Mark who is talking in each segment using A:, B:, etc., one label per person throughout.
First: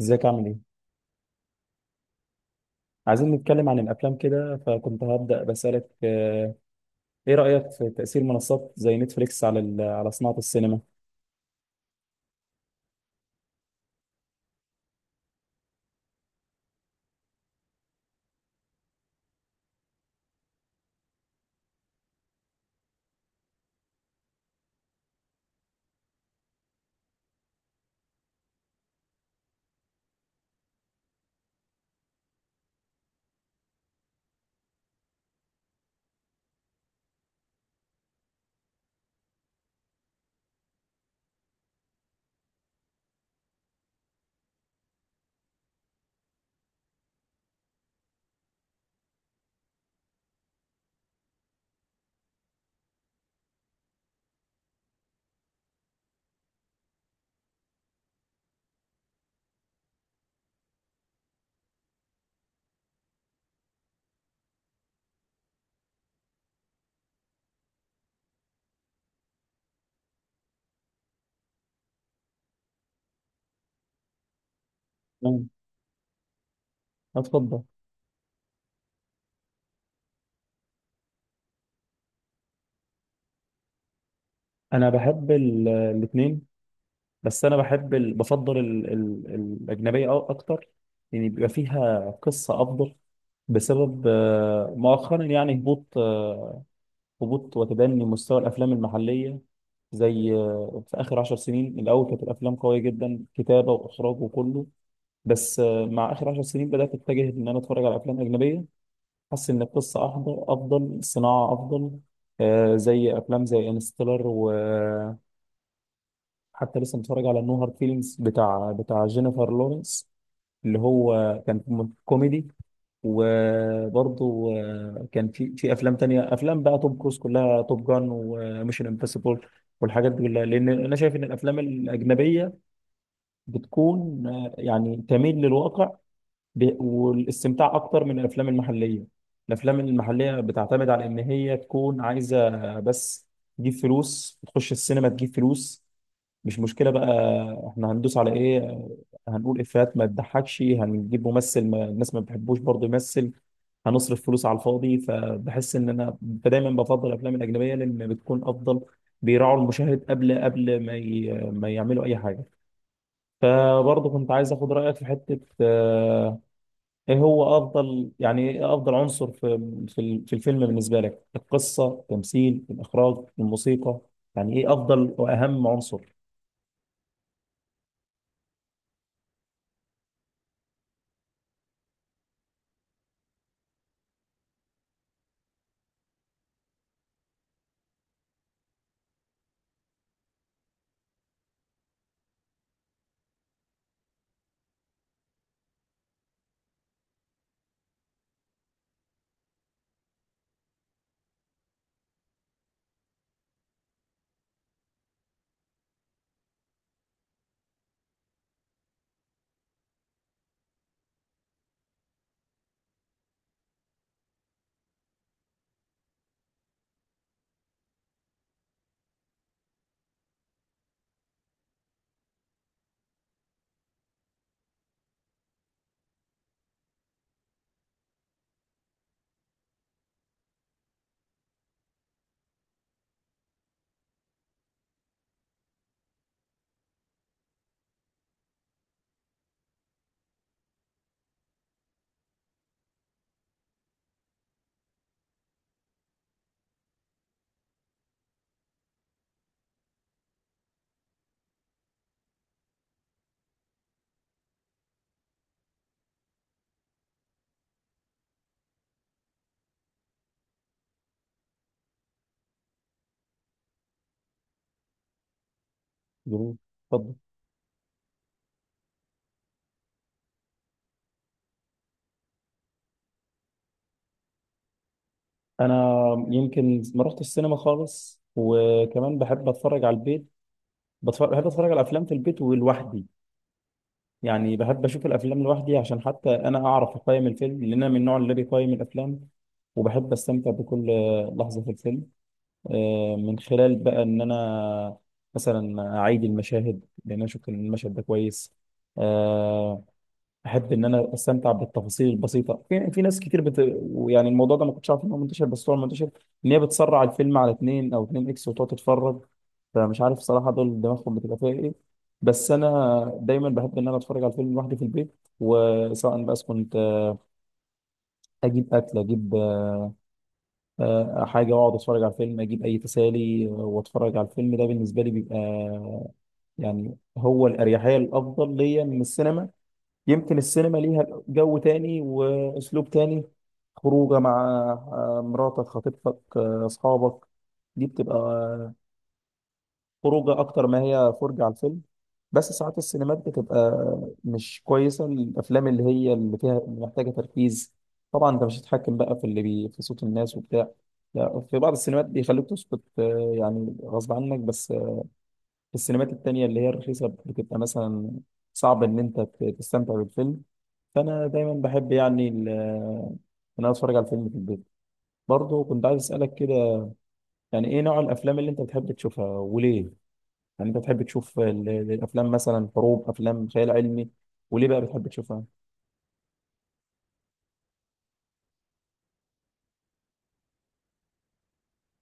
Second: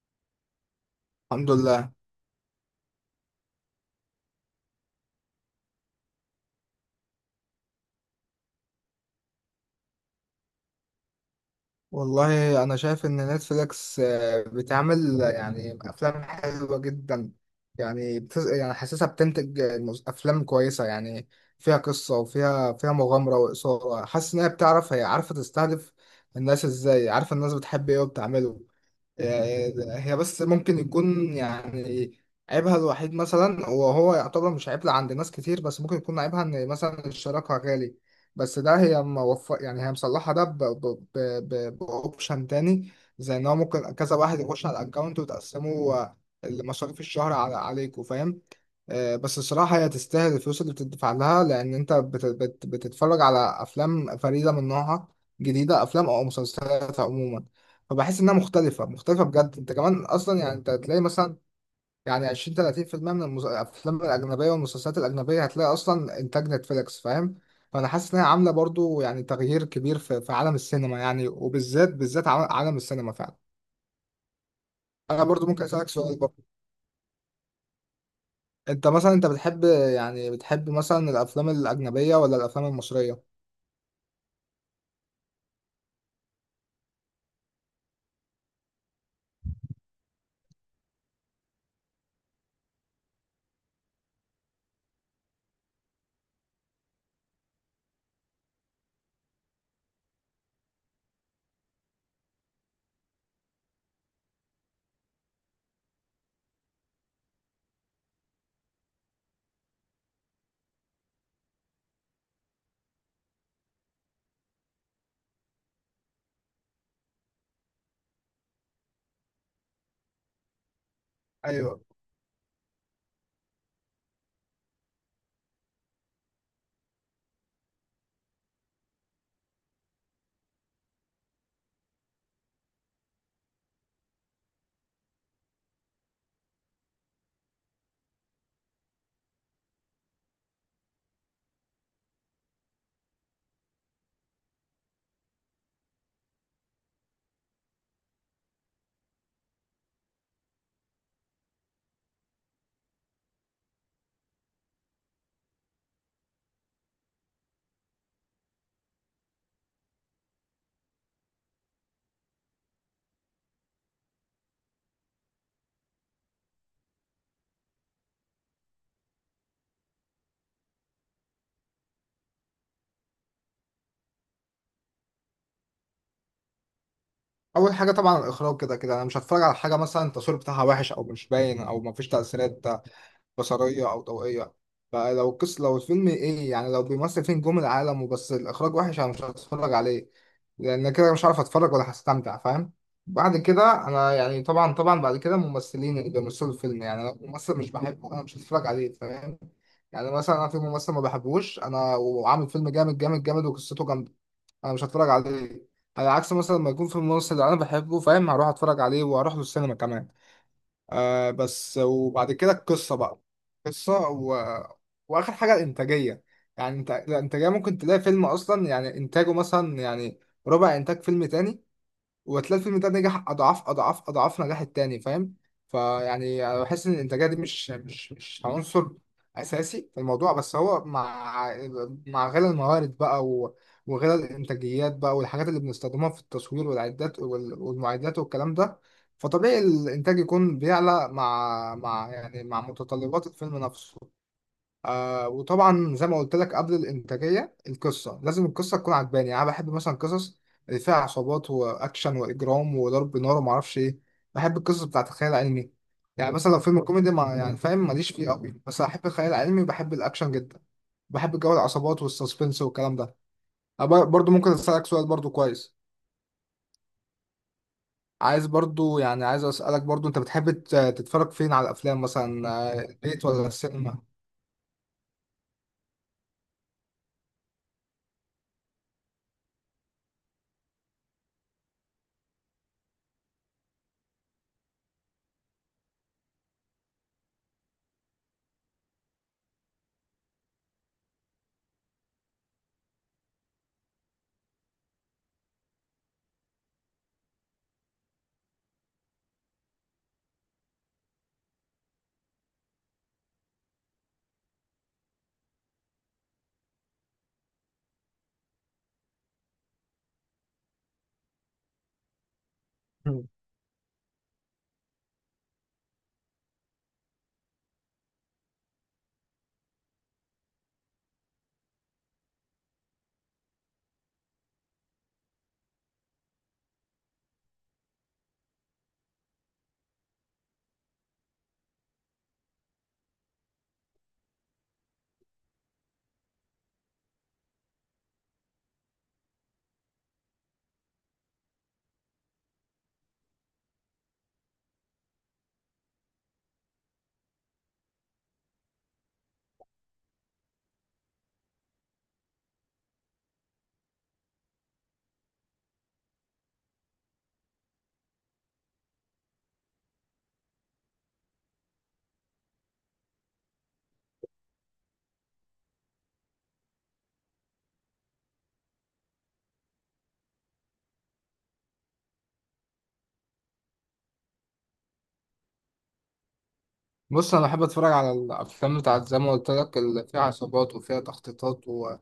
A: ازيك عامل ايه؟
B: الحمد لله.
A: عايزين نتكلم عن الافلام كده فكنت هبدأ بسألك ايه رأيك في تأثير منصات زي نتفليكس على على صناعة السينما؟
B: والله انا شايف ان نتفليكس بتعمل يعني افلام حلوه جدا. يعني حاسسها بتنتج افلام كويسه يعني، فيها قصه وفيها مغامره واثاره. حاسس ان هي عارفه تستهدف الناس ازاي، عارفه الناس بتحب ايه وبتعمله. يعني هي بس ممكن يكون يعني عيبها الوحيد، مثلا وهو يعتبر مش عيب عند ناس كتير، بس ممكن يكون عيبها ان مثلا الشراكة غالي. بس ده هي موفق، يعني هي مصلحة ده بأوبشن تاني، زي ان هو ممكن كذا واحد يخش على الاكونت وتقسموا مصاريف الشهر عليكم، فاهم؟ بس الصراحة هي تستاهل الفلوس اللي بتدفع لها، لأن أنت بتتفرج على أفلام فريدة من نوعها، جديدة، أفلام أو مسلسلات عموما. فبحس انها مختلفه بجد. انت كمان اصلا يعني انت هتلاقي مثلا يعني 20 30% من الافلام الاجنبيه والمسلسلات الاجنبيه هتلاقي اصلا انتاج نتفليكس، فاهم؟ فانا حاسس انها عامله برضو يعني تغيير كبير في, في عالم السينما، يعني وبالذات عالم السينما فعلا. انا برضو
A: تمام.
B: ممكن اسالك سؤال برضو؟
A: اتفضل.
B: انت مثلا انت بتحب يعني بتحب مثلا الافلام الاجنبيه ولا الافلام المصريه؟
A: انا بحب الاثنين، بس انا بحب بفضل ال ال الأجنبية أو اكتر، يعني بيبقى فيها قصة افضل بسبب مؤخرا يعني هبوط، هبوط وتدني مستوى الافلام المحلية. زي في اخر 10 سنين الاول كانت الافلام قوية جدا كتابة واخراج وكله، بس مع اخر 10 سنين بدات اتجه ان انا اتفرج على افلام اجنبيه. حاسس ان القصه افضل، الصناعه افضل. زي افلام زي انستيلر، وحتى لسه متفرج على نو هارد فيلينجز بتاع جينيفر لورنس اللي هو كان
B: ايوه،
A: كوميدي. وبرضه كان في افلام تانية، افلام بقى توم كروز كلها، توب جان وميشن امبوسيبل والحاجات دي كلها، لان انا شايف ان الافلام الاجنبيه بتكون يعني تميل للواقع والاستمتاع اكتر من الافلام المحليه. الافلام المحليه بتعتمد على ان هي تكون عايزه بس تجيب فلوس، تخش السينما تجيب فلوس، مش مشكله بقى. احنا هندوس على ايه؟ هنقول افيهات ما تضحكش، هنجيب ممثل ما الناس ما بتحبوش برضه يمثل، هنصرف فلوس على الفاضي. فبحس ان انا دايما بفضل الافلام الاجنبيه لان بتكون افضل، بيراعوا المشاهد قبل ما يعملوا اي حاجه. فبرضه كنت عايز اخد رايك في حته، ايه هو افضل، يعني ايه افضل عنصر في الفيلم بالنسبه لك؟ القصه، التمثيل، الاخراج، الموسيقى؟ يعني ايه افضل واهم عنصر؟
B: اول حاجه طبعا الاخراج. كده كده انا مش هتفرج على حاجه مثلا التصوير بتاعها وحش او مش باين او مفيش تاثيرات بصريه او ضوئيه. فلو القصه، لو الفيلم ايه يعني لو بيمثل فين نجوم العالم وبس الاخراج وحش، انا مش هتفرج عليه، لان كده مش عارف اتفرج ولا هستمتع، فاهم؟ بعد كده انا يعني طبعا بعد كده الممثلين اللي بيمثلوا الفيلم، يعني انا ممثل مش بحبه انا مش هتفرج عليه، فاهم؟ يعني مثلا انا في ممثل ما بحبوش انا، وعامل فيلم جامد وقصته جامده، انا مش هتفرج عليه. على عكس مثلا لما يكون في ممثل انا بحبه، فاهم، هروح اتفرج عليه واروح له السينما كمان. آه بس، وبعد كده القصة بقى، قصة و... وآخر حاجة الإنتاجية. يعني انت الإنتاجية ممكن تلاقي فيلم أصلا يعني إنتاجه مثلا يعني ربع إنتاج فيلم تاني، وهتلاقي الفيلم ده نجح اضعاف نجاح التاني، فاهم؟ فيعني انا بحس ان الانتاجيه دي مش عنصر اساسي في الموضوع، بس هو مع مع غلا الموارد بقى وغلا الانتاجيات بقى والحاجات اللي بنستخدمها في التصوير والمعدات والكلام ده، فطبيعي الانتاج يكون بيعلى مع مع متطلبات الفيلم نفسه. آه وطبعا زي ما قلت لك قبل الانتاجيه القصه، لازم القصه تكون عجباني. يعني انا بحب مثلا قصص اللي فيها عصابات واكشن واجرام وضرب نار وما اعرفش ايه. بحب القصص بتاعت الخيال العلمي. يعني مثلا لو فيلم كوميدي ما، يعني فاهم ماليش فيه قوي، بس احب الخيال العلمي وبحب الاكشن جدا. بحب جو العصابات والسسبنس والكلام ده. أنا برضو ممكن اسالك سؤال برضو؟ كويس.
A: جروب. اتفضل.
B: عايز برضو يعني عايز اسالك برضو، انت بتحب تتفرج فين على الافلام، مثلا البيت ولا السينما؟
A: انا يمكن ما رحت السينما خالص، وكمان بحب اتفرج على البيت. بحب اتفرج على افلام في البيت ولوحدي. يعني بحب اشوف الافلام لوحدي عشان حتى انا اعرف اقيم الفيلم، لان انا من النوع اللي بيقيم الافلام وبحب استمتع بكل لحظه في الفيلم من خلال بقى ان انا مثلا اعيد المشاهد لان انا شفت ان المشهد ده كويس. آه، احب ان انا استمتع بالتفاصيل البسيطه في ناس كتير يعني الموضوع ده ما كنتش عارف ان هو منتشر، بس هو منتشر، ان هي بتسرع الفيلم على 2 او 2 اكس وتقعد تتفرج. فمش عارف صراحه دول دماغهم بتبقى فيها ايه. بس انا دايما بحب ان انا اتفرج على الفيلم لوحدي في البيت، وسواء بس كنت اجيب اكل، اجيب حاجه واقعد اتفرج على الفيلم، اجيب اي تسالي واتفرج على الفيلم. ده بالنسبه لي بيبقى يعني هو الاريحيه الافضل ليا من السينما. يمكن السينما ليها جو تاني واسلوب تاني، خروجه مع مراتك، خطيبتك، اصحابك. دي بتبقى خروجه اكتر ما هي فرجه على الفيلم. بس ساعات السينمات بتبقى مش كويسه، الافلام اللي هي اللي فيها اللي محتاجه تركيز طبعا انت مش هتتحكم بقى في اللي بي في صوت الناس وبتاع. لا، في بعض السينمات بيخلوك تسكت، يعني غصب عنك، بس في السينمات التانية اللي هي الرخيصة بتبقى مثلا صعب إن أنت تستمتع بالفيلم. فأنا دايما بحب يعني إن أنا أتفرج على الفيلم في البيت. برضه كنت عايز أسألك كده، يعني إيه نوع الأفلام اللي أنت بتحب تشوفها وليه؟ يعني انت بتحب تشوف الافلام مثلا حروب، افلام خيال علمي، وليه بقى بتحب تشوفها؟
B: بص، انا بحب اتفرج على الافلام بتاعت زي ما قلت لك اللي فيها عصابات وفيها تخطيطات و... و...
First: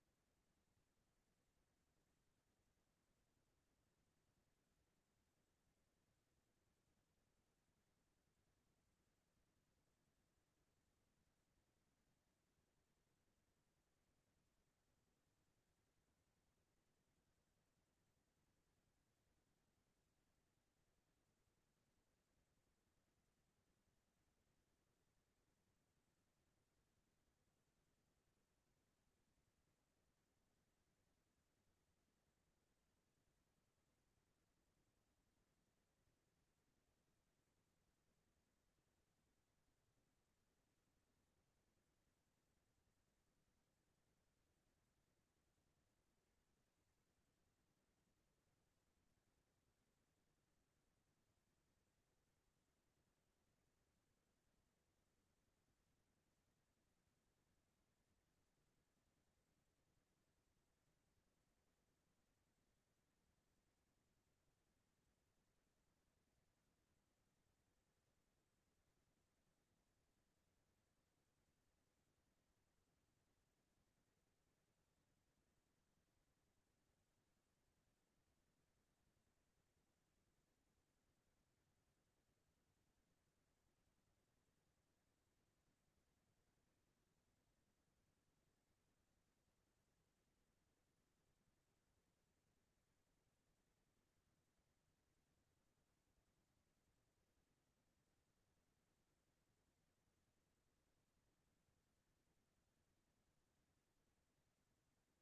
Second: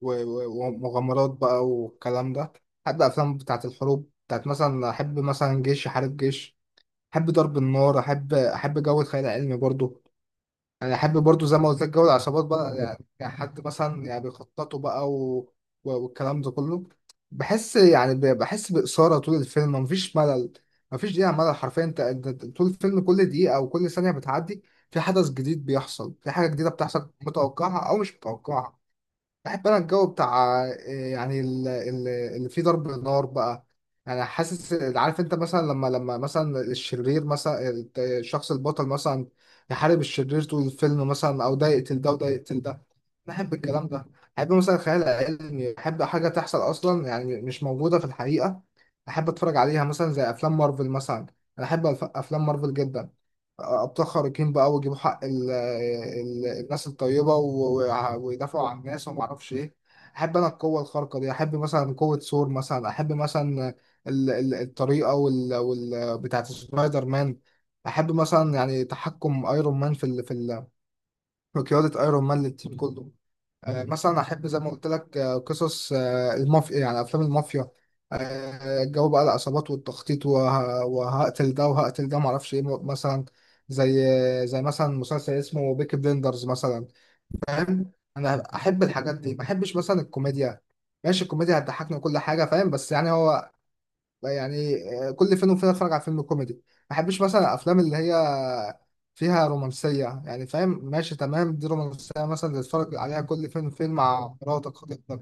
B: و- ومغامرات بقى والكلام ده. بحب افلام بتاعت الحروب بتاعت مثلا، احب مثلا جيش يحارب جيش، احب ضرب النار، احب جو الخيال العلمي برضو. انا احب برضو زي ما قلت لك جو العصابات بقى، يعني يعني حد مثلا يعني بيخططوا بقى والكلام ده كله. بحس يعني بحس بإثارة طول الفيلم، مفيش ملل، مفيش دقيقة ملل حرفيا. أنت طول الفيلم كل دقيقة او كل ثانية بتعدي في حدث جديد بيحصل، في حاجة جديدة بتحصل، متوقعة او مش متوقعة. بحب انا الجو بتاع إيه، يعني اللي فيه ضرب نار بقى. يعني حاسس عارف، انت مثلا لما مثلا الشرير مثلا الشخص البطل مثلا يحارب الشرير طول الفيلم مثلا، او ده يقتل ده وده يقتل ده، بحب الكلام ده. بحب مثلا الخيال العلمي، بحب حاجة تحصل أصلا يعني مش موجودة في الحقيقة، أحب أتفرج عليها، مثلا زي أفلام مارفل مثلا. أنا أحب أفلام مارفل جدا. أبطال خارقين بقى ويجيبوا حق ال الناس الطيبة ويدافعوا عن الناس ومعرفش إيه. أحب أنا القوة الخارقة دي، أحب مثلا قوة ثور مثلا، أحب مثلا الطريقة وال بتاعت سبايدر مان. أحب مثلا يعني تحكم أيرون مان في قيادة أيرون مان للتيم كله. مثلا احب زي ما قلت لك قصص المافيا، يعني افلام المافيا. جو بقى العصابات والتخطيط وهقتل ده وهقتل ده معرفش ايه، مثلا زي زي مثلا مسلسل اسمه بيكي بليندرز مثلا، فاهم. انا احب الحاجات دي، ما احبش مثلا الكوميديا. ماشي الكوميديا هتضحكني وكل حاجه فاهم، بس يعني هو لا يعني، كل فين وفين اتفرج على فيلم كوميدي ما. بحبش مثلا الافلام اللي هي فيها رومانسيه، يعني فاهم ماشي تمام، دي رومانسيه مثلا تتفرج عليها كل فين وفين مع مراتك خطيبتك.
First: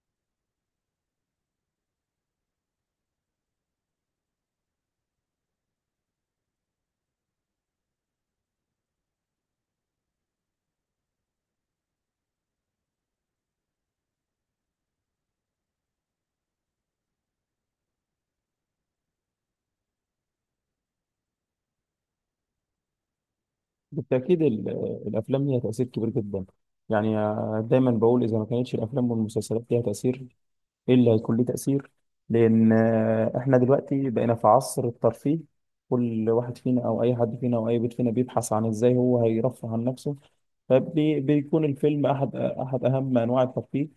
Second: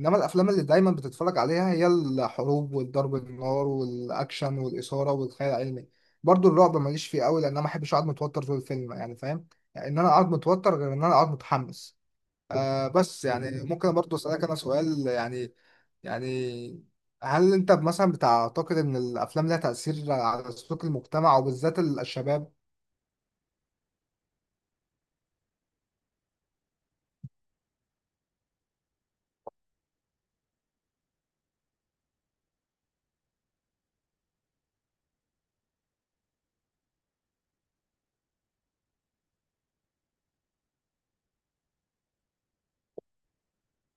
B: انما الافلام اللي دايما بتتفرج عليها هي الحروب والضرب النار والاكشن والاثاره والخيال العلمي. برضو الرعب ماليش فيه قوي، لان انا ما بحبش اقعد متوتر طول الفيلم، يعني فاهم، يعني ان انا اقعد متوتر غير ان انا اقعد متحمس. آه بس يعني ممكن برضو اسالك انا سؤال يعني، يعني هل انت مثلا بتعتقد ان الافلام لها تاثير على سلوك المجتمع وبالذات الشباب؟
A: بالتاكيد الافلام ليها تاثير كبير جدا. يعني دايما بقول اذا ما كانتش الافلام والمسلسلات ليها تاثير، ايه اللي هيكون ليه تاثير؟ لان احنا دلوقتي بقينا في عصر الترفيه، كل واحد فينا او اي حد فينا او اي بيت فينا بيبحث عن ازاي هو هيرفه عن نفسه، فبيكون الفيلم احد اهم انواع الترفيه.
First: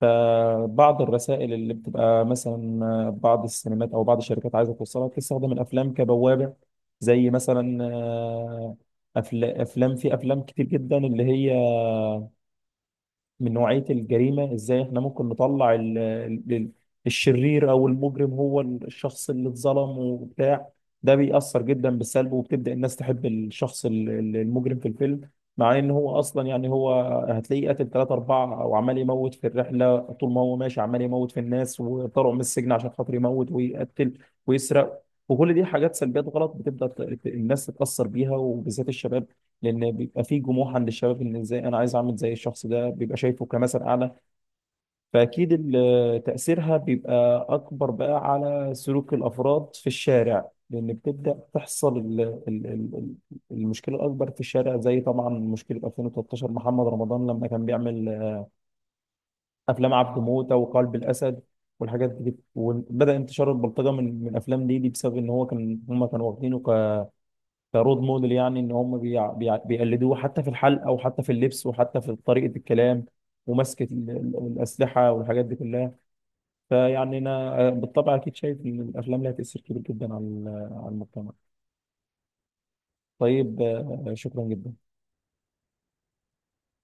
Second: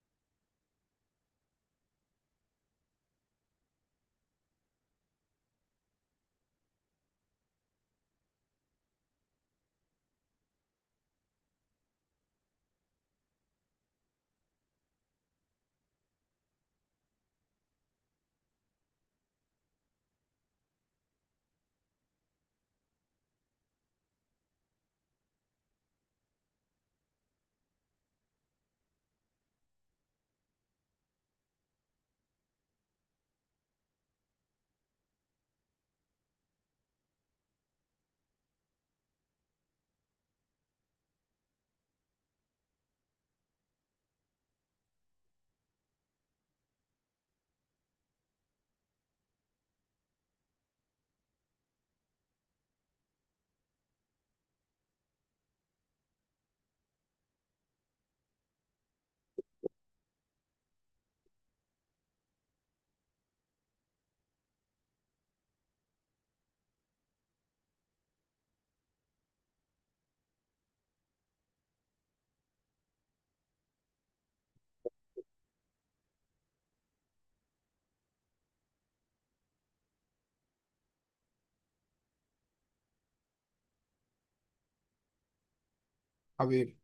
A: فبعض الرسائل اللي بتبقى مثلا بعض السينمات او بعض الشركات عايزه توصلها بتستخدم الافلام كبوابه، زي مثلا افلام، في افلام كتير جدا اللي هي من نوعية الجريمة، ازاي احنا ممكن نطلع ال- الشرير او المجرم هو الشخص اللي اتظلم وبتاع. ده بيأثر جدا بالسلب، وبتبدأ الناس تحب الشخص المجرم في الفيلم، مع ان هو اصلا يعني هو هتلاقيه قتل 3 4، او عمال يموت في الرحلة، طول ما هو ماشي عمال يموت في الناس وطلعوا من السجن عشان خاطر يموت ويقتل ويسرق. وكل دي حاجات سلبيات غلط بتبدأ الناس تتأثر بيها وبالذات الشباب، لان بيبقى في جموح عند الشباب ان ازاي انا عايز اعمل زي الشخص ده، بيبقى شايفه كمثل اعلى. فاكيد تاثيرها بيبقى اكبر بقى على سلوك الافراد في الشارع، لان بتبدا تحصل ال- ال- المشكله الاكبر في الشارع، زي طبعا مشكله 2013 محمد رمضان لما كان بيعمل افلام عبده موته وقلب الاسد والحاجات دي. وبدا انتشار البلطجه من الافلام دي بسبب ان هو كان، هم كانوا واخدينه كرول موديل، يعني ان هم بيقلدوه حتى في الحلقه وحتى في اللبس وحتى في طريقه الكلام ومسكه الاسلحه والحاجات دي كلها. فيعني انا بالطبع اكيد شايف ان الافلام لها تاثير كبير جدا على على المجتمع. طيب شكرا جدا.
B: حبيبي.